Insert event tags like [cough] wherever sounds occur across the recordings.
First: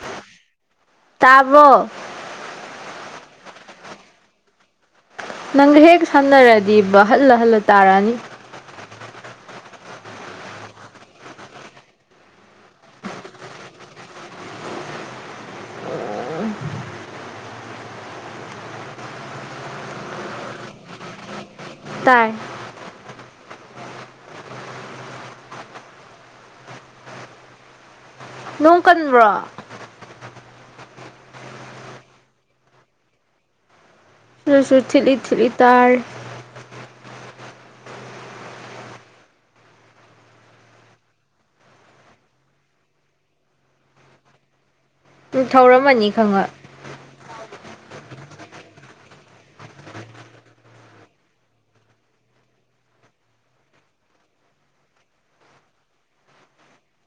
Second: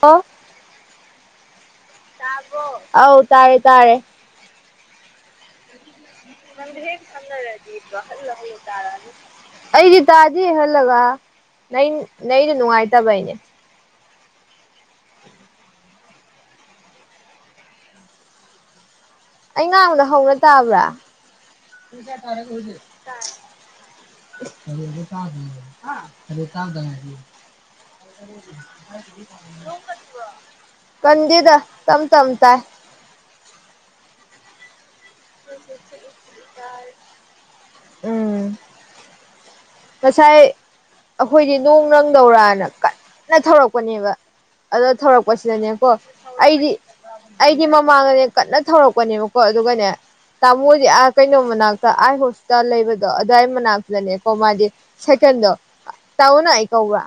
ꯑꯣ ꯇꯥꯕꯣ ꯑꯥꯎ ꯇꯥꯔꯦ ꯇꯥꯔꯦ ꯅꯪꯒ ꯍꯦꯛ ꯁꯝꯅꯔꯗꯤ ꯕꯥ ꯍꯜꯂ- ꯍꯜꯂ ꯇꯥꯔꯛꯑꯅꯤ꯫ ꯑꯩꯗꯤ ꯇꯥꯗꯤ ꯍꯜꯂꯒ ꯅꯩ ꯅꯩꯗꯤ ꯅꯨꯡꯉꯥꯏꯇ ꯕꯩꯅꯤ꯫ ꯑꯩ ꯉꯥꯡꯕꯗꯣ ꯍꯧꯅ ꯇꯥꯕ꯭ꯔꯥ ꯇꯁꯦ ꯇꯥꯏ ꯇꯔꯦ ꯀꯁꯦ [inaudible] [unintelligible] ꯈꯔꯗ ꯀ ꯈꯔꯇ ꯀ [inaudible] ꯅꯣꯡ ꯀꯟꯕ꯭ꯔꯣ [unintelligible] ꯅꯣꯛꯀꯅꯨꯋ ꯀꯟꯗꯦꯗ ꯇꯝ ꯇꯝ ꯇꯥꯏ [unintelligible] ꯊꯤꯠꯂꯤ ꯊꯤꯠꯂꯤ ꯇꯥꯔꯤ ꯎꯝ ꯉꯁꯥꯏ ꯑꯩꯈꯣꯏꯗꯤ ꯅꯣꯡ ꯅꯪꯗꯧꯔꯅ ꯀꯟꯅ ꯊꯧꯔꯛꯄꯅꯦꯕ ꯑꯗ ꯊꯧꯔꯛꯄꯁꯤꯗꯅꯦꯀꯣ ꯊꯧꯔꯝꯃꯅꯤ ꯈꯪꯉꯣꯏ ꯑꯩꯗꯤ ꯑꯩꯒꯤ ꯃꯃꯥꯡꯒꯅꯦ ꯀꯟꯅ ꯊꯧꯔꯛꯄꯅꯦꯕꯀꯣ ꯑꯗꯨꯒꯅꯦ ꯇꯥꯃꯣꯗꯤ ꯑ ꯀꯩꯅꯣ ꯃꯅꯥꯛꯇ ꯑꯥꯏ ꯍꯣꯁꯄꯤꯇꯥꯜ ꯂꯩꯕꯗꯣ ꯑꯗꯨꯋꯥꯏ ꯃꯅꯥꯛꯇꯗꯅꯦꯀꯣ ꯃꯥꯗꯤ ꯁꯥꯏꯀꯜꯗꯨ ꯑꯩ ꯇꯥꯃꯣ ꯅꯪ ꯑꯩ ꯀꯧꯕ꯭ꯔ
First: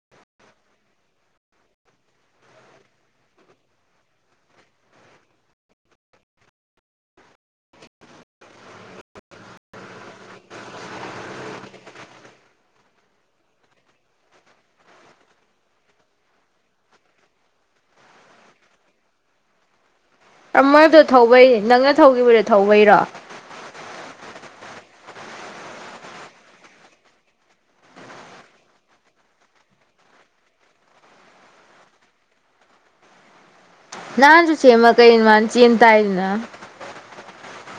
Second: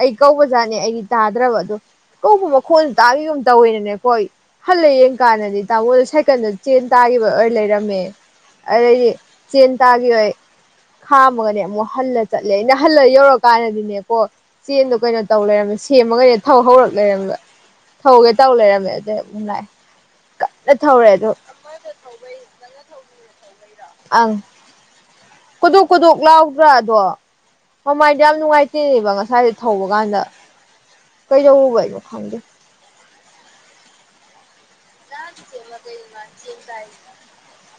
ꯑꯩ ꯀꯧꯕ ꯖꯥꯠꯅꯦ ꯑꯩꯗꯤ ꯇꯥꯗ꯭ꯔꯕ ꯑꯗꯨꯗ ꯀꯧꯕ ꯃꯈꯣꯟꯗ ꯇꯥꯈꯤꯕꯒꯨꯝ ꯇꯧꯋꯦꯅꯅꯦꯀꯣ ꯍꯜꯂ ꯌꯦꯡꯀꯥꯟꯗꯗꯤ ꯇꯥꯃꯣꯗ ꯁꯥꯏꯀꯜꯗ ꯆꯦꯟ ꯇꯥꯈꯤꯕ ꯑꯣꯏ ꯂꯩꯔꯝꯃꯦ ꯑꯗꯩꯗꯤ ꯆꯦꯟ ꯇꯥꯈꯤꯕ ꯈꯥꯝꯃꯒꯅꯦ ꯑꯃꯨꯛ ꯍꯜꯂ ꯆꯠꯂꯦ ꯑꯩꯅ ꯍꯜꯂ ꯌꯧꯔꯀꯥꯟꯗꯗꯤꯅꯦꯀꯣ ꯆꯦꯟꯗꯣ ꯀꯩꯅꯣ ꯇꯧ ꯂꯩꯔꯝꯃꯦ ꯁꯦꯝꯃꯒꯅꯦ ꯊꯧ ꯍꯧꯔꯛ ꯂꯩꯔꯝꯃꯦ ꯊꯧꯒꯦ ꯇꯧ ꯂꯩꯔꯝꯃꯦ ꯑꯗꯨꯗꯩ ꯑꯃꯨꯛ ꯂꯥꯛꯑꯦ ꯀꯟꯅ ꯑꯃꯗꯨ ꯊꯧꯔꯦ ꯑꯗꯣ ꯊꯧꯕꯩꯅꯤ ꯅꯪꯅ ꯊꯧꯈꯤꯕꯗꯣ ꯊꯧꯕꯩꯔꯣ ꯑꯪ ꯀꯣꯗꯣꯛ ꯀꯣꯗꯣꯛ ꯂꯥꯎꯗ꯭ꯔꯥ ꯑꯗꯣ ꯃꯃꯥꯏꯗ ꯌꯥꯝ ꯅꯨꯡꯉꯥꯏꯇꯦꯅꯦꯕ ꯉꯁꯥꯏꯁ ꯊꯧꯕ ꯀꯥꯟꯗ ꯀꯩꯗꯧꯔꯨꯕꯩꯅꯣ ꯈꯪꯗꯦ ꯅꯍꯥꯟꯁꯨ ꯁꯦꯝꯃꯒ ꯀꯩꯅꯣ ꯃꯥꯅ ꯆꯦꯟ ꯇꯥꯏꯅ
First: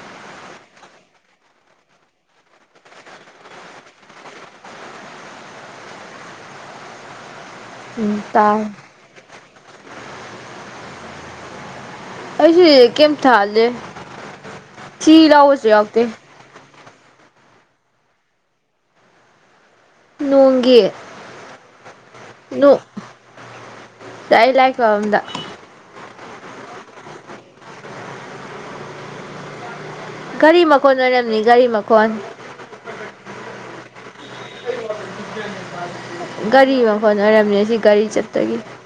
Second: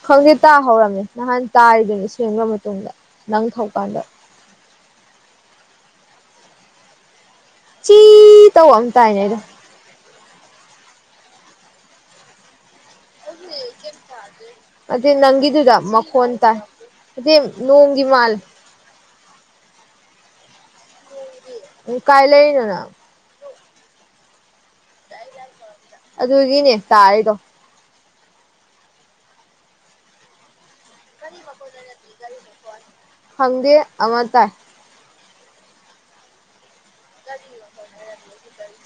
ꯈꯪꯗꯦ ꯇꯥꯍꯧꯔꯝꯃꯦ ꯅꯍꯥꯟ ꯇꯥꯔꯤꯗꯨꯅꯤ ꯁꯦꯝꯒ꯭ꯔ ꯃꯇꯨꯡꯗ ꯅꯪ ꯊꯧꯀꯥꯟꯗ ꯆꯤ ꯎꯝ ꯇꯥꯔꯦ ꯇꯧꯕ ꯑꯃ ꯇꯥꯏꯅꯦ ꯑꯩꯁꯨ ꯀꯩꯝ ꯊꯥꯗꯦ ꯊꯤ ꯂꯥꯎꯕꯁꯨ ꯅꯪꯒꯤꯗꯨꯗ ꯌꯥꯎꯗꯦ ꯃꯈꯣꯟ ꯇꯥꯏ ꯅꯠꯇꯦ ꯅꯣꯡꯒꯤ ꯃꯥꯟꯂꯤ ꯅꯣꯡꯒꯤ ꯀꯥꯏꯂꯩꯅꯣ ꯅꯪ [unintelligible] ꯄꯝꯗ ꯑꯗꯨꯒꯤꯅꯦ ꯇꯥꯔꯤꯗꯣ ꯒꯥꯔꯤ ꯃ ꯒꯥꯔꯤ ꯃꯈꯣꯟ ꯑꯣꯏꯔꯝꯅꯤ ꯒꯥꯔꯤ ꯃꯈꯣꯟ ꯈꯪꯗꯦ ꯑꯃ ꯇꯥꯏ ꯒꯥꯔꯤ ꯃ ꯒꯥꯔꯤ ꯃꯈꯣꯟ ꯑꯣꯏꯔꯝꯅꯤ ꯒꯥꯔꯤ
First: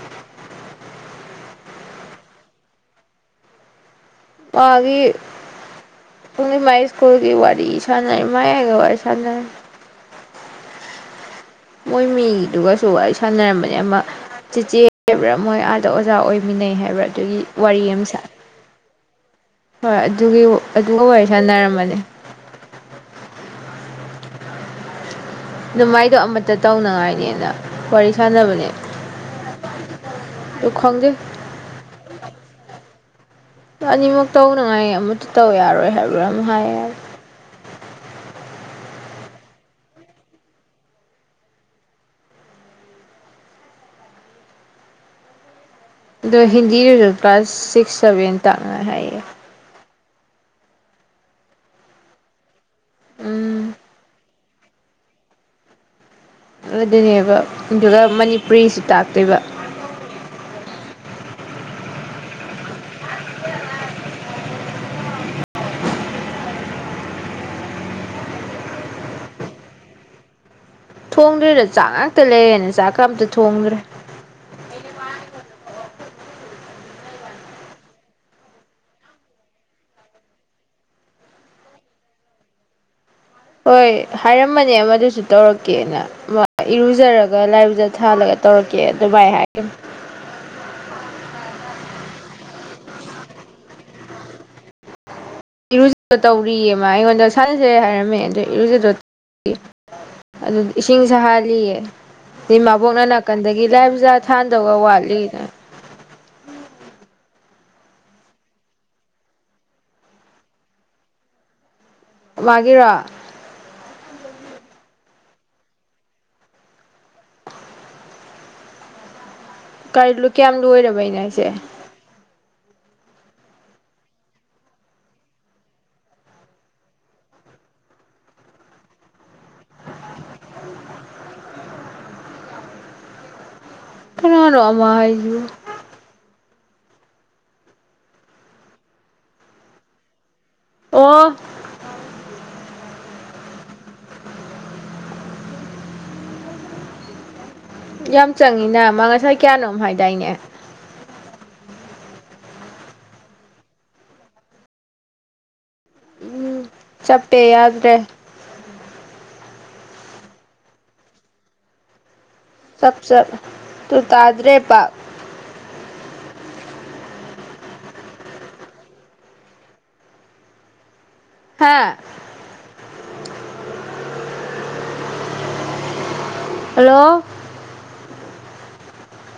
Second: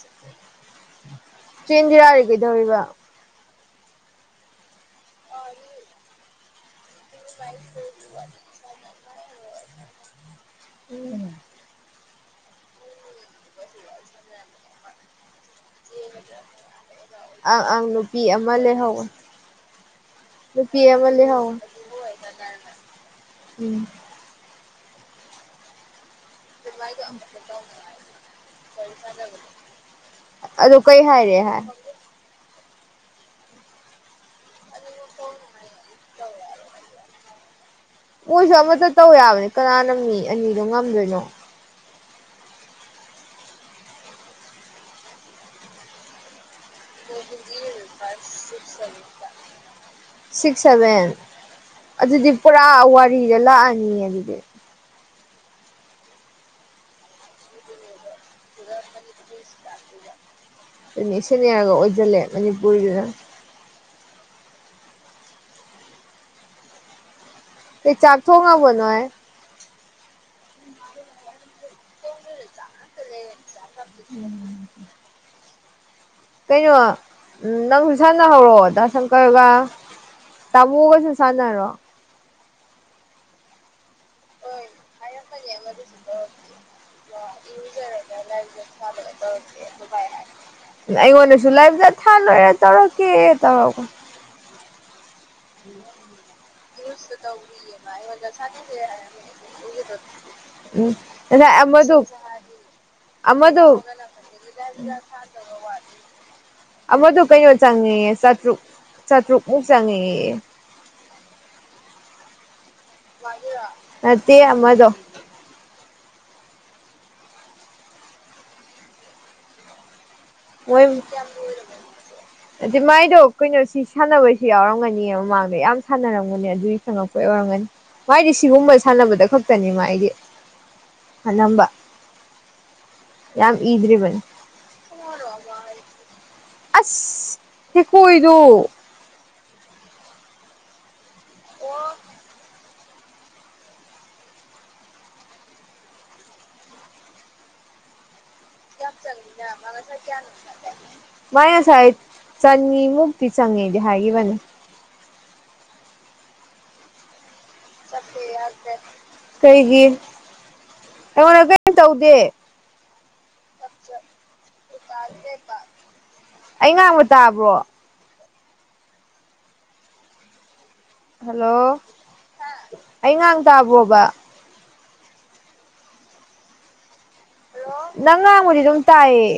ꯆꯦ ꯏꯟꯗꯤꯔꯥꯗꯤ ꯀꯩꯗꯧꯔꯤꯕ ꯄꯥꯜ ꯗꯤ [inaudible] ꯀꯣꯜ ꯋꯥꯔꯤ ꯁꯅꯩ ꯃꯥꯒꯤ ꯋꯥꯔꯤ [inaudible] ꯎꯝ ꯃꯣꯏ ꯃꯤꯗꯨꯒꯁꯨ ꯋꯥꯔꯤ ꯁꯥꯟꯅꯔꯝꯕꯅꯦ ꯑꯃ ꯆꯦꯆꯦ ꯃꯣꯏ ꯑꯥꯗ ꯑꯣꯖꯥ ꯑꯣꯏꯃꯤꯟꯅꯩ ꯍꯥꯏꯕ꯭ꯔꯥ ꯑꯗꯨꯒꯤ ꯑꯪ ꯋꯥꯔꯤ ꯑꯪ ꯑꯃ ꯁꯥꯥꯟ ꯅꯨꯄꯤ ꯂꯩꯍꯧꯕꯅꯤ ꯍꯣꯏ ꯑꯗꯨꯒꯤ ꯅꯨꯄꯤ ꯑꯗꯨꯒ ꯑꯃ ꯋꯥꯔꯤ ꯂꯩꯍꯧꯕꯅꯤ ꯁꯥꯟꯅꯔꯝꯃꯅꯤ ꯎꯝ ꯅꯨꯡꯃꯥꯏꯗꯣ ꯑꯗꯨ ꯑꯗꯨꯗꯣ ꯀꯩ ꯈꯪꯗꯦ ꯍꯥꯏ ꯔꯦ ꯍꯥꯏ ꯑꯅꯤꯃꯛ ꯇꯧꯅꯉꯥꯏ ꯑꯃꯇ ꯇꯧ ꯌꯥꯔꯣꯏ ꯍꯥꯏꯕ꯭ꯔꯥ ꯑꯗꯨ ꯍꯥꯏ ꯍꯥꯏꯑꯦ ꯃꯣꯏꯁꯨ ꯑꯃꯠꯇ ꯇꯧ ꯌꯥꯕꯅꯤ ꯀꯅꯥꯅ ꯃꯤ ꯑꯅꯤꯗꯣ ꯉꯝꯗꯣꯏꯅꯣ ꯑꯗꯣ ꯍꯤꯟꯗꯤ ꯔꯁꯨ ꯀ꯭ꯂꯥꯁ ꯁꯤꯛꯁ ꯁꯕꯦꯟ ꯇꯥꯡꯅꯕ ꯍꯥꯏꯌꯦ ꯁꯤꯛꯁ ꯁꯚꯦꯟ ꯑꯗꯨꯗꯤ ꯄꯨꯔꯥ ꯋꯥꯔꯤꯗ ꯎꯝ ꯂꯥꯛꯑꯅꯤ ꯑꯗꯨꯗꯤ ꯑꯗꯨꯅꯦꯕ ꯑꯗꯨꯒ ꯃꯅꯤꯄꯨꯔꯤꯁꯨ ꯇꯥꯛꯇꯣꯏꯕ ꯑꯗꯨꯅꯤ ꯌꯥꯔꯒ ꯑꯣꯏꯁꯤꯜꯂꯦ ꯃꯅꯤꯄꯨꯔꯒꯤꯗ ꯆꯥ ꯊꯣꯡꯉꯕꯣ ꯅꯣꯏ ꯊꯣꯡꯗ꯭ꯔꯤꯗ ꯆꯥꯛ ꯉꯥꯛꯇ ꯂꯩꯔꯦꯅ ꯆꯥꯛꯀ ꯑꯝꯇ ꯊꯣꯡꯗ꯭ꯔꯦ ꯀꯩꯅꯣ ꯅꯪꯁꯨ ꯁꯥꯟꯅꯍꯧꯔꯣ ꯗꯥ ꯁꯪꯀꯔꯒ ꯇꯥꯃꯣꯒꯁꯨ ꯁꯥꯟꯅꯔꯣ ꯍꯣꯏ ꯍꯥꯏꯔꯝꯕꯅꯦ ꯃꯗꯨꯁꯨ ꯇꯧꯔꯛꯀꯦꯅ ꯏꯔꯨꯖꯔꯒ ꯂꯥꯏꯗꯨꯛꯀ ꯊꯥꯜꯂꯒ ꯇꯧꯔꯛꯀꯦ ꯑꯗꯨꯃꯥꯏ ꯍꯥꯏꯔꯝꯕꯅꯦ ꯖꯨꯂꯤꯌ ꯄꯨꯖꯥ ꯊꯥ ꯂꯣꯏꯔꯦ ꯇꯧꯔꯛꯀꯦ ꯇꯧꯔꯝꯕꯅꯦ ꯏꯔꯨꯖꯗꯣ ꯇꯧꯔꯤꯌꯦ ꯃꯥ ꯑꯩꯉꯣꯟꯗ ꯁꯥꯟꯅꯖꯦ ꯍꯥꯏꯔꯝꯃꯦ ꯑꯗꯨꯗ ꯏꯔꯨꯖꯗꯣ ꯑꯗꯨ ꯎꯝ ꯉꯁꯥꯏ ꯏꯁꯤꯡꯁꯍꯜꯂꯤꯌꯦ ꯑꯃꯗꯨ ꯑꯗꯩ ꯃꯥꯥꯕꯣꯛꯅ ꯑꯃꯗꯨ ꯅꯥꯀꯟꯗꯒꯤ ꯂꯥꯏ ꯄꯨꯖꯥ ꯊꯥꯟꯗꯧꯒ ꯋꯥꯠꯂꯤꯅ ꯆꯪꯉꯦ ꯆꯥꯇ꯭ꯔꯨꯛ ꯆꯥꯇ꯭ꯔꯨꯛꯃꯨꯛ ꯆꯪꯉꯦꯑꯦ [inaudible] ꯃꯥ ꯃꯒꯤꯔꯣ ꯅꯠꯇꯦ ꯑꯃꯗꯣ [inaudible] ꯀꯥꯏ ꯂꯨ ꯀꯌꯥꯝ ꯃꯣꯏ ꯂꯣꯏꯔꯕꯩꯅꯣ ꯍꯥꯏꯁꯦ ꯑꯗꯨ ꯃꯥꯏꯗꯣ ꯀꯩꯅꯣ ꯁꯤ ꯁꯥꯟꯅꯕꯁꯨ ꯌꯥꯎꯔꯝꯒꯅꯤ ꯃꯃꯥꯡꯗ ꯌꯥꯝ ꯁꯥꯟꯅꯔꯝꯒꯅꯤ ꯑꯗꯨꯒꯤ ꯆꯪꯉꯛꯄ ꯌꯥꯎꯔꯝꯒꯅꯤ ꯃꯥꯏꯗꯤ ꯁꯤꯒꯨꯝꯕ ꯁꯥꯟꯅꯕꯗ ꯈꯛꯇꯅꯤ ꯃꯥꯏꯗꯤ ꯑꯅꯝꯕ ꯌꯥꯝ ꯏꯗ꯭ꯔꯤꯕꯅꯤ ꯀꯅꯥꯅ ꯑꯃ ꯍꯥꯏꯁꯨ [inaudible] ꯑꯁ ꯈꯨꯀꯣꯏꯗꯨ ꯑꯣ ꯑꯣ ꯌꯥꯝ ꯆꯪꯉꯤꯅ ꯃꯥ ꯉꯁꯥꯏ ꯀꯌꯥꯅꯣꯝ ꯍꯥꯏꯗꯥꯏꯅꯦ ꯃꯥꯏ ꯉꯁꯥꯏ ꯆꯅꯤꯃꯨꯛꯇꯤ ꯆꯉꯦꯗꯤ ꯍꯥꯏꯒꯤꯕꯅꯤ ꯎꯝ ꯆꯞ ꯄꯦꯌꯥꯗ꯭ꯔꯦ ꯀꯩꯒꯤ ꯑꯩꯉꯣꯟꯗ ꯀꯔꯤꯝ ꯇꯧꯗꯦ ꯆꯞ ꯆꯞ ꯇꯨ ꯇꯥꯗꯔꯦ ꯄ ꯑꯩ ꯉꯥꯡꯕ ꯇꯥꯕ꯭ꯔꯣ ꯍꯜꯂꯣ ꯍꯥ ꯑꯩ ꯉꯥꯡ ꯇꯥꯕꯣꯕ ꯍꯜꯂꯣ ꯅꯪ ꯉꯥꯡꯕꯗꯤ ꯗꯨꯝ ꯇꯥꯏꯌꯦ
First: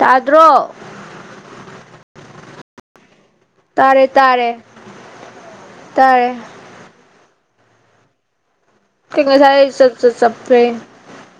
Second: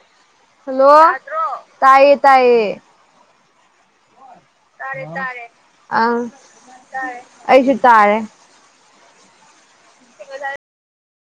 ꯇꯥꯗ꯭ꯔꯣ ꯍꯜꯂꯣ ꯇꯥꯏꯌꯦ ꯇꯥꯏꯌꯦ ꯇꯥꯔꯦ ꯇꯥꯔꯦ ꯇꯥꯔꯦ ꯇꯥꯔꯦ ꯑ ꯇꯥꯔꯦ ꯇꯥꯔꯦ ꯑꯩꯁꯨ ꯇꯥꯔꯦ [unintelligible] [unintelligible] ꯆꯞꯄꯦ